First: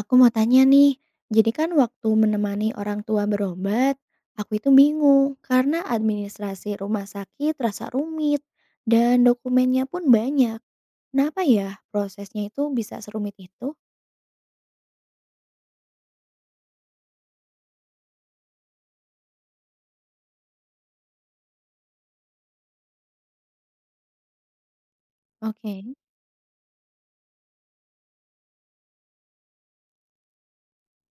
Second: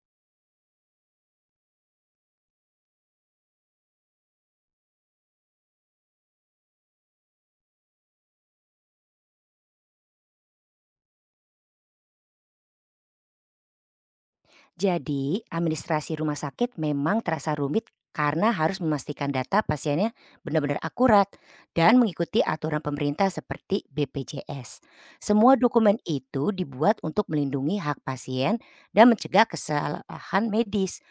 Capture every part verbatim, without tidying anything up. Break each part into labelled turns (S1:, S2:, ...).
S1: Aku mau tanya nih, jadi kan waktu menemani orang tua berobat, aku itu bingung karena administrasi rumah sakit terasa rumit dan dokumennya pun banyak. Kenapa ya prosesnya itu bisa serumit itu?
S2: Jadi, administrasi rumah sakit memang terasa rumit karena harus memastikan data pasiennya benar-benar akurat dan mengikuti aturan pemerintah seperti B P J S. Semua
S1: Oke.
S2: dokumen itu dibuat untuk melindungi hak pasien dan mencegah kesalahan medis.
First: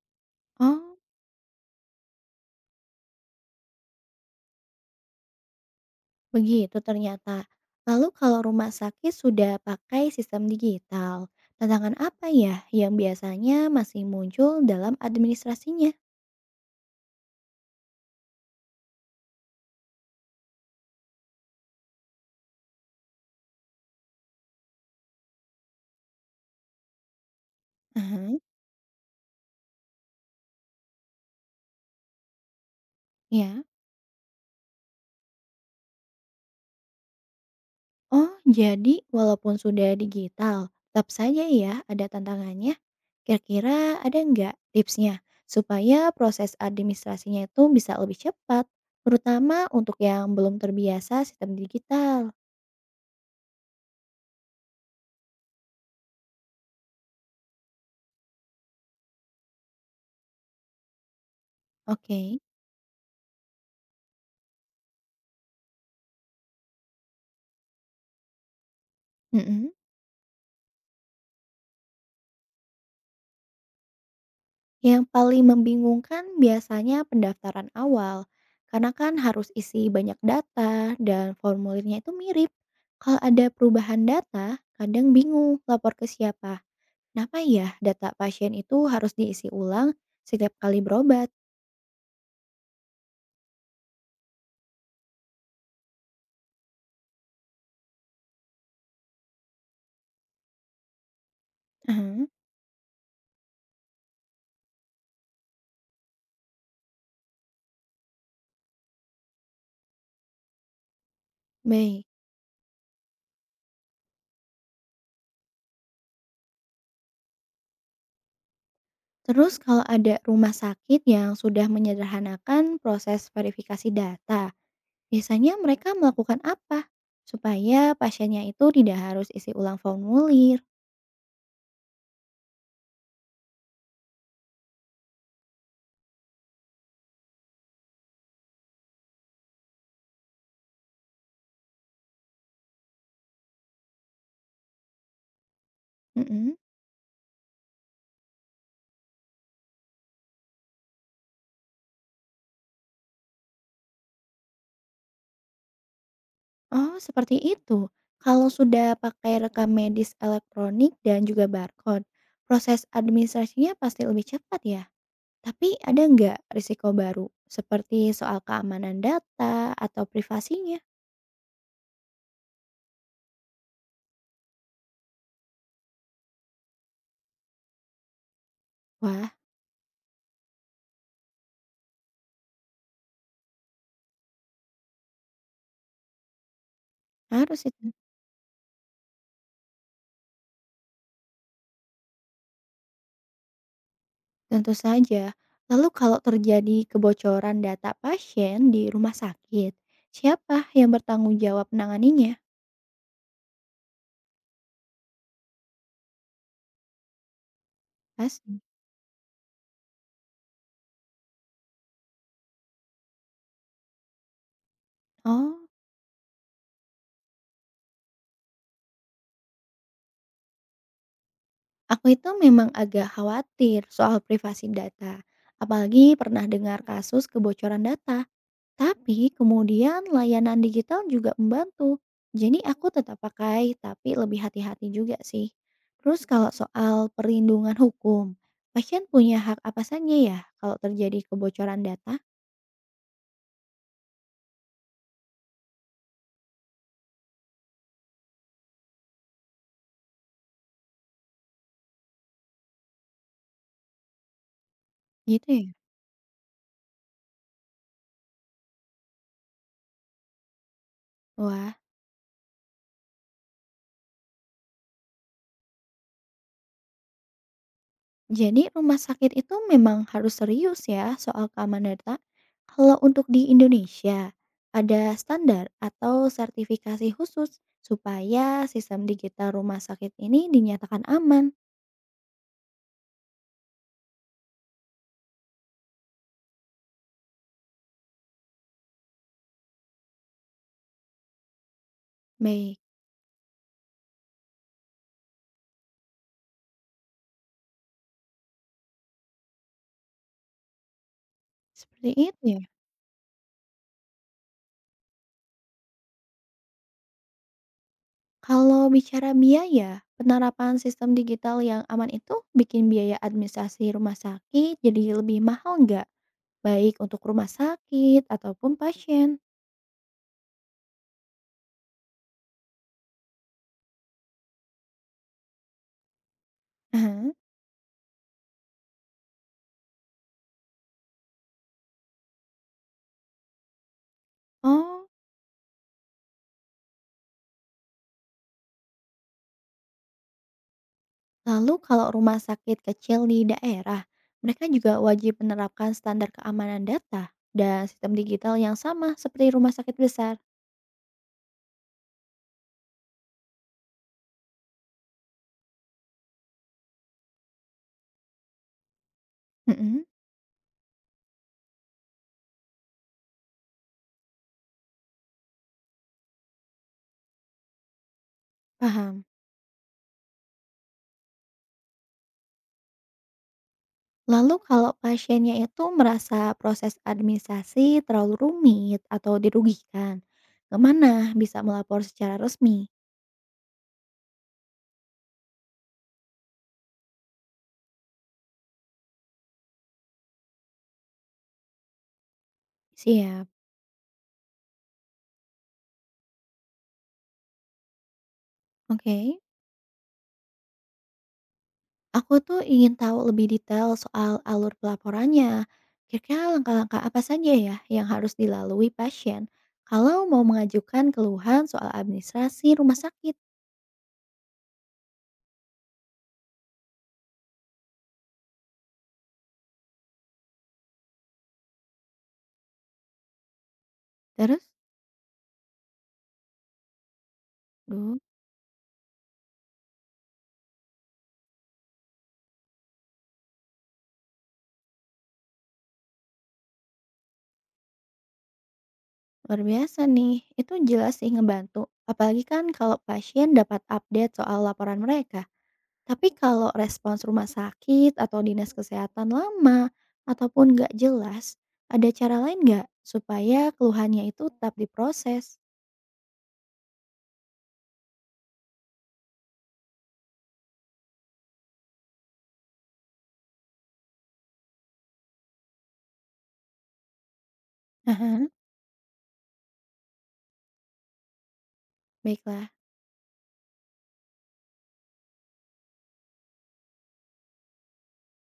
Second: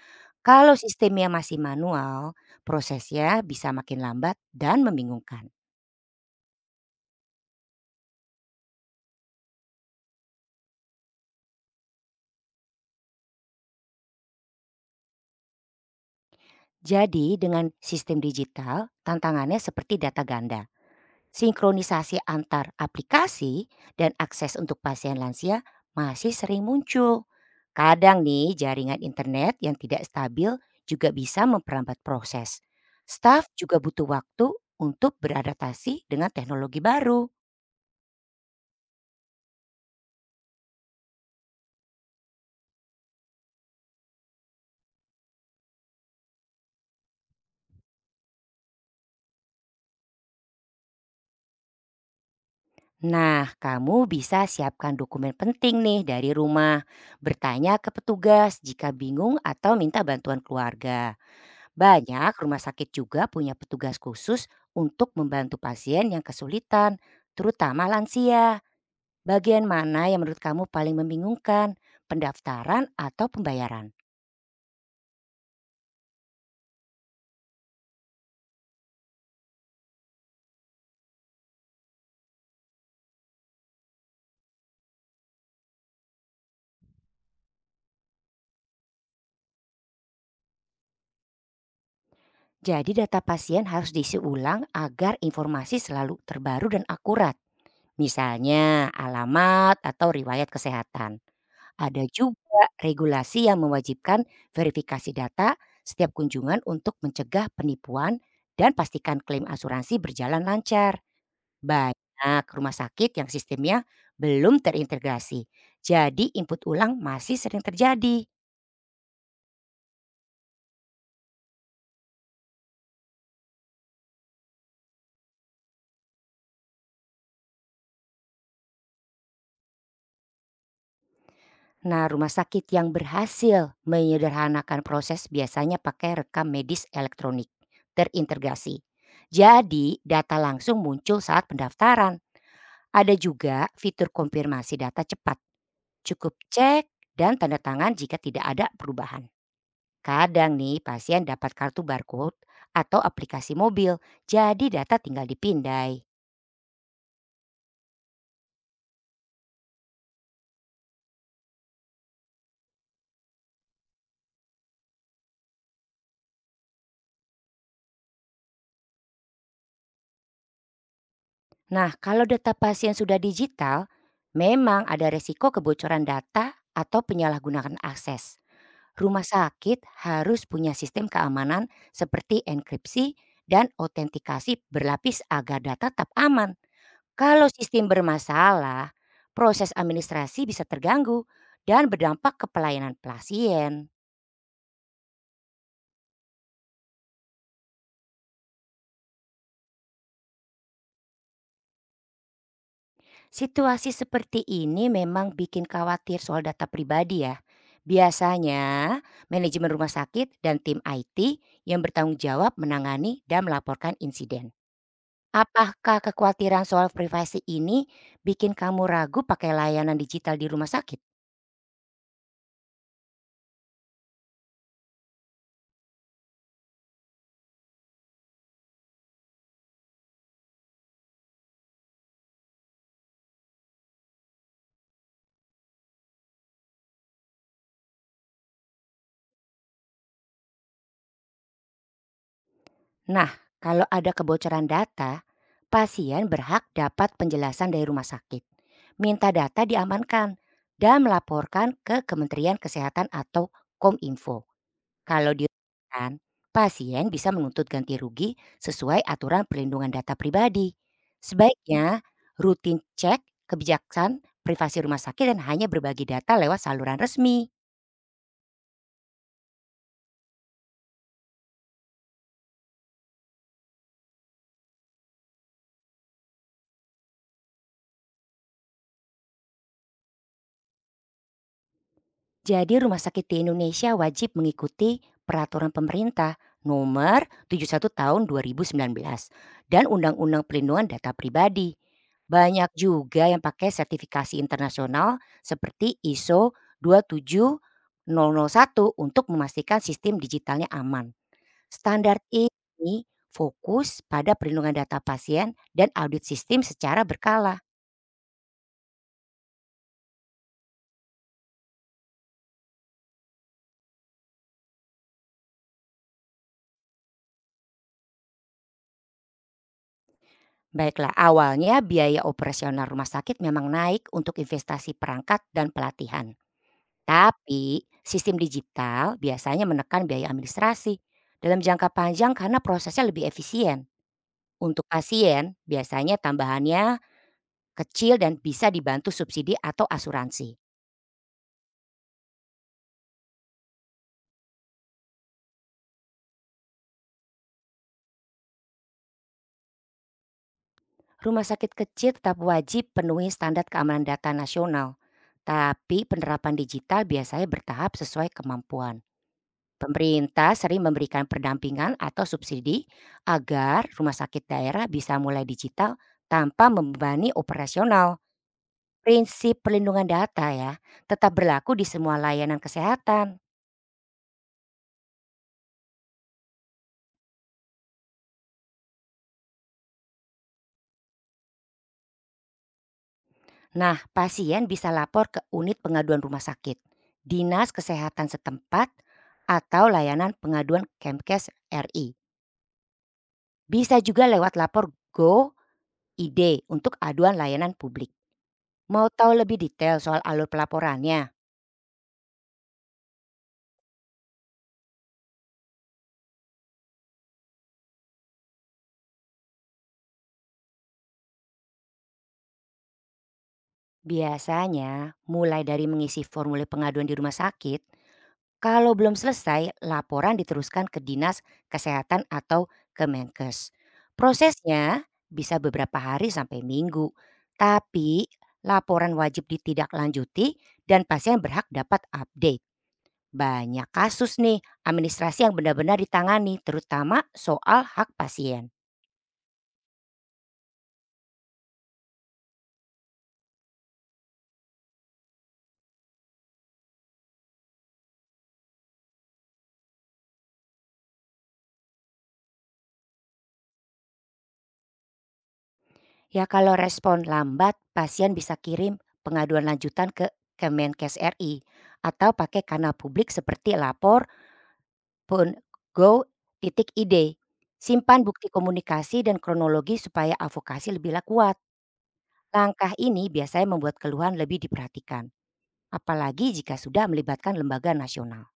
S2: Kalau
S1: Oh,
S2: sistemnya masih manual, prosesnya bisa makin lambat dan membingungkan.
S1: begitu ternyata. Lalu kalau rumah sakit sudah pakai sistem digital, tantangan apa ya yang biasanya masih muncul dalam administrasinya?
S2: Jadi, dengan sistem digital, tantangannya seperti data ganda, sinkronisasi antar aplikasi, dan akses untuk pasien lansia masih sering muncul. Kadang
S1: Aha,
S2: nih jaringan internet yang tidak stabil juga bisa memperlambat proses. Staff
S1: ya.
S2: juga butuh waktu untuk beradaptasi dengan teknologi baru.
S1: Oh, jadi walaupun sudah digital, tetap saja ya ada tantangannya. Kira-kira ada nggak tipsnya supaya proses administrasinya itu bisa lebih cepat, terutama untuk yang belum terbiasa sistem digital?
S2: Nah, kamu bisa siapkan dokumen penting nih dari rumah. Bertanya ke petugas jika bingung atau minta bantuan keluarga. Banyak
S1: Oke,
S2: rumah sakit juga punya petugas khusus untuk membantu pasien yang kesulitan, terutama lansia. Bagian
S1: mm-mm.
S2: mana yang menurut kamu paling membingungkan? Pendaftaran atau pembayaran?
S1: Yang paling membingungkan biasanya pendaftaran awal, karena kan harus isi banyak data dan formulirnya itu mirip. Kalau ada perubahan data, kadang bingung lapor ke siapa. Kenapa ya data pasien itu harus diisi ulang setiap kali berobat?
S2: Jadi data pasien harus diisi ulang agar informasi selalu terbaru dan akurat. Misalnya alamat atau riwayat kesehatan. Ada
S1: Mhm.
S2: juga regulasi yang mewajibkan verifikasi data setiap kunjungan untuk mencegah penipuan dan pastikan klaim asuransi berjalan lancar.
S1: Baik.
S2: Banyak rumah sakit yang sistemnya belum terintegrasi, jadi input ulang masih sering terjadi.
S1: Terus kalau ada rumah sakit yang sudah menyederhanakan proses verifikasi data, biasanya mereka melakukan apa supaya pasiennya itu tidak harus isi ulang formulir?
S2: Nah, rumah sakit yang berhasil menyederhanakan proses biasanya pakai rekam medis elektronik terintegrasi. Jadi, data langsung muncul saat pendaftaran. Ada juga fitur konfirmasi data cepat. Cukup
S1: Mhm.
S2: cek dan tanda tangan jika tidak ada perubahan. Kadang nih, pasien dapat kartu barcode atau aplikasi mobil, jadi data tinggal dipindai.
S1: Oh, seperti itu. Kalau sudah pakai rekam medis elektronik dan juga barcode, proses administrasinya pasti lebih cepat ya? Tapi ada nggak risiko baru, seperti soal keamanan data atau privasinya?
S2: Nah, kalau data pasien sudah digital, memang ada resiko kebocoran data atau penyalahgunaan akses. Rumah
S1: Wah,
S2: sakit harus punya sistem keamanan seperti enkripsi dan autentikasi berlapis agar data tetap aman. Kalau
S1: harus
S2: sistem
S1: itu.
S2: bermasalah, proses administrasi bisa terganggu dan berdampak ke pelayanan pasien.
S1: Tentu saja. Lalu kalau terjadi kebocoran data pasien di rumah sakit, siapa yang bertanggung jawab menanganinya?
S2: Situasi seperti ini memang bikin khawatir soal data pribadi ya.
S1: Pas.
S2: Biasanya, manajemen rumah sakit dan tim I T yang bertanggung jawab menangani dan melaporkan insiden.
S1: Oh,
S2: Apakah kekhawatiran soal privasi ini bikin kamu ragu pakai layanan digital di rumah sakit?
S1: aku itu memang agak khawatir soal privasi data. Apalagi pernah dengar kasus kebocoran data. Tapi kemudian layanan digital juga membantu. Jadi aku tetap pakai tapi lebih hati-hati juga sih. Terus kalau soal perlindungan hukum, pasien punya hak apa saja ya kalau terjadi kebocoran data?
S2: Nah, kalau ada kebocoran data, pasien berhak dapat penjelasan dari rumah sakit. Minta data diamankan dan melaporkan ke Kementerian Kesehatan atau Kominfo. Kalau
S1: Gitu ya.
S2: dirugikan, pasien bisa menuntut ganti rugi sesuai aturan perlindungan data pribadi.
S1: Wah,
S2: Sebaiknya rutin cek kebijaksanaan privasi rumah sakit dan hanya berbagi data lewat saluran resmi.
S1: jadi rumah sakit itu memang harus serius ya soal keamanan data. Kalau untuk di Indonesia, ada standar atau sertifikasi khusus supaya sistem digital rumah sakit ini dinyatakan aman.
S2: Jadi rumah sakit di Indonesia wajib mengikuti peraturan pemerintah nomor tujuh puluh satu tahun dua ribu sembilan belas dan Undang-Undang Perlindungan Data Pribadi. Banyak
S1: Baik.
S2: juga yang pakai sertifikasi internasional seperti iso dua tujuh nol nol satu untuk memastikan sistem digitalnya aman.
S1: Seperti
S2: Standar
S1: itu ya?
S2: ini fokus pada perlindungan data pasien dan audit sistem secara berkala.
S1: Kalau bicara biaya, penerapan sistem digital yang aman itu bikin biaya administrasi rumah sakit jadi lebih mahal nggak? Baik untuk rumah sakit ataupun pasien.
S2: Baiklah, awalnya biaya operasional rumah sakit memang naik untuk investasi perangkat dan pelatihan.
S1: Aha.
S2: Tapi sistem digital biasanya menekan biaya administrasi dalam jangka panjang karena prosesnya lebih efisien. Untuk
S1: Oh,
S2: pasien, biasanya tambahannya kecil dan bisa dibantu subsidi atau asuransi.
S1: lalu kalau rumah sakit kecil di daerah, mereka juga wajib menerapkan standar keamanan data dan sistem digital yang sama seperti rumah sakit besar.
S2: Rumah sakit kecil tetap wajib penuhi standar keamanan data nasional, tapi penerapan digital biasanya bertahap sesuai kemampuan.
S1: Mhm,
S2: Pemerintah sering memberikan pendampingan atau subsidi agar rumah sakit daerah bisa mulai digital tanpa membebani operasional.
S1: paham.
S2: Prinsip perlindungan data ya, tetap berlaku di semua layanan kesehatan.
S1: Lalu kalau pasiennya itu merasa proses administrasi terlalu rumit atau dirugikan, kemana bisa melapor secara resmi?
S2: Nah, pasien bisa lapor ke unit pengaduan rumah sakit, dinas kesehatan setempat, atau layanan pengaduan Kemkes R I.
S1: Siap.
S2: Bisa juga lewat lapor go i d untuk aduan layanan publik. Mau tahu
S1: Oke,
S2: lebih detail soal alur pelaporannya?
S1: aku tuh ingin tahu lebih detail soal alur pelaporannya. Kira-kira langkah-langkah apa saja ya yang harus dilalui pasien kalau mau mengajukan keluhan soal administrasi rumah sakit?
S2: Biasanya, mulai dari mengisi formulir pengaduan di rumah sakit, kalau belum selesai, laporan diteruskan ke Dinas Kesehatan atau Kemenkes.
S1: Terus?
S2: Prosesnya bisa beberapa hari sampai minggu,
S1: Duh.
S2: tapi laporan wajib ditindaklanjuti dan pasien berhak dapat update. Banyak kasus nih, administrasi yang benar-benar ditangani, terutama soal hak pasien.
S1: Luar biasa nih, itu jelas sih ngebantu. Apalagi kan kalau pasien dapat update soal laporan mereka. Tapi kalau respons rumah sakit atau dinas kesehatan lama ataupun nggak jelas, ada cara lain nggak supaya keluhannya itu tetap diproses?
S2: Ya kalau respon lambat, pasien bisa kirim pengaduan lanjutan ke Kemenkes R I atau pakai kanal publik seperti lapor pun go titik id. Simpan
S1: Aha.
S2: bukti komunikasi dan kronologi supaya advokasi lebih kuat.
S1: Baiklah.
S2: Langkah ini biasanya membuat keluhan lebih diperhatikan, apalagi jika sudah melibatkan lembaga nasional.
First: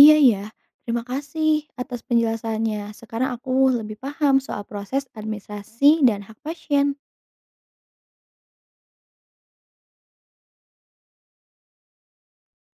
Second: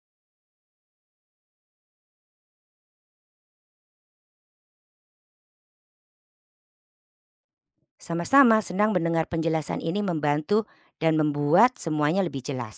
S1: Iya ya, terima kasih atas penjelasannya. Sekarang aku lebih paham soal proses administrasi dan hak pasien.
S2: Sama-sama senang mendengar penjelasan ini membantu dan membuat semuanya lebih jelas.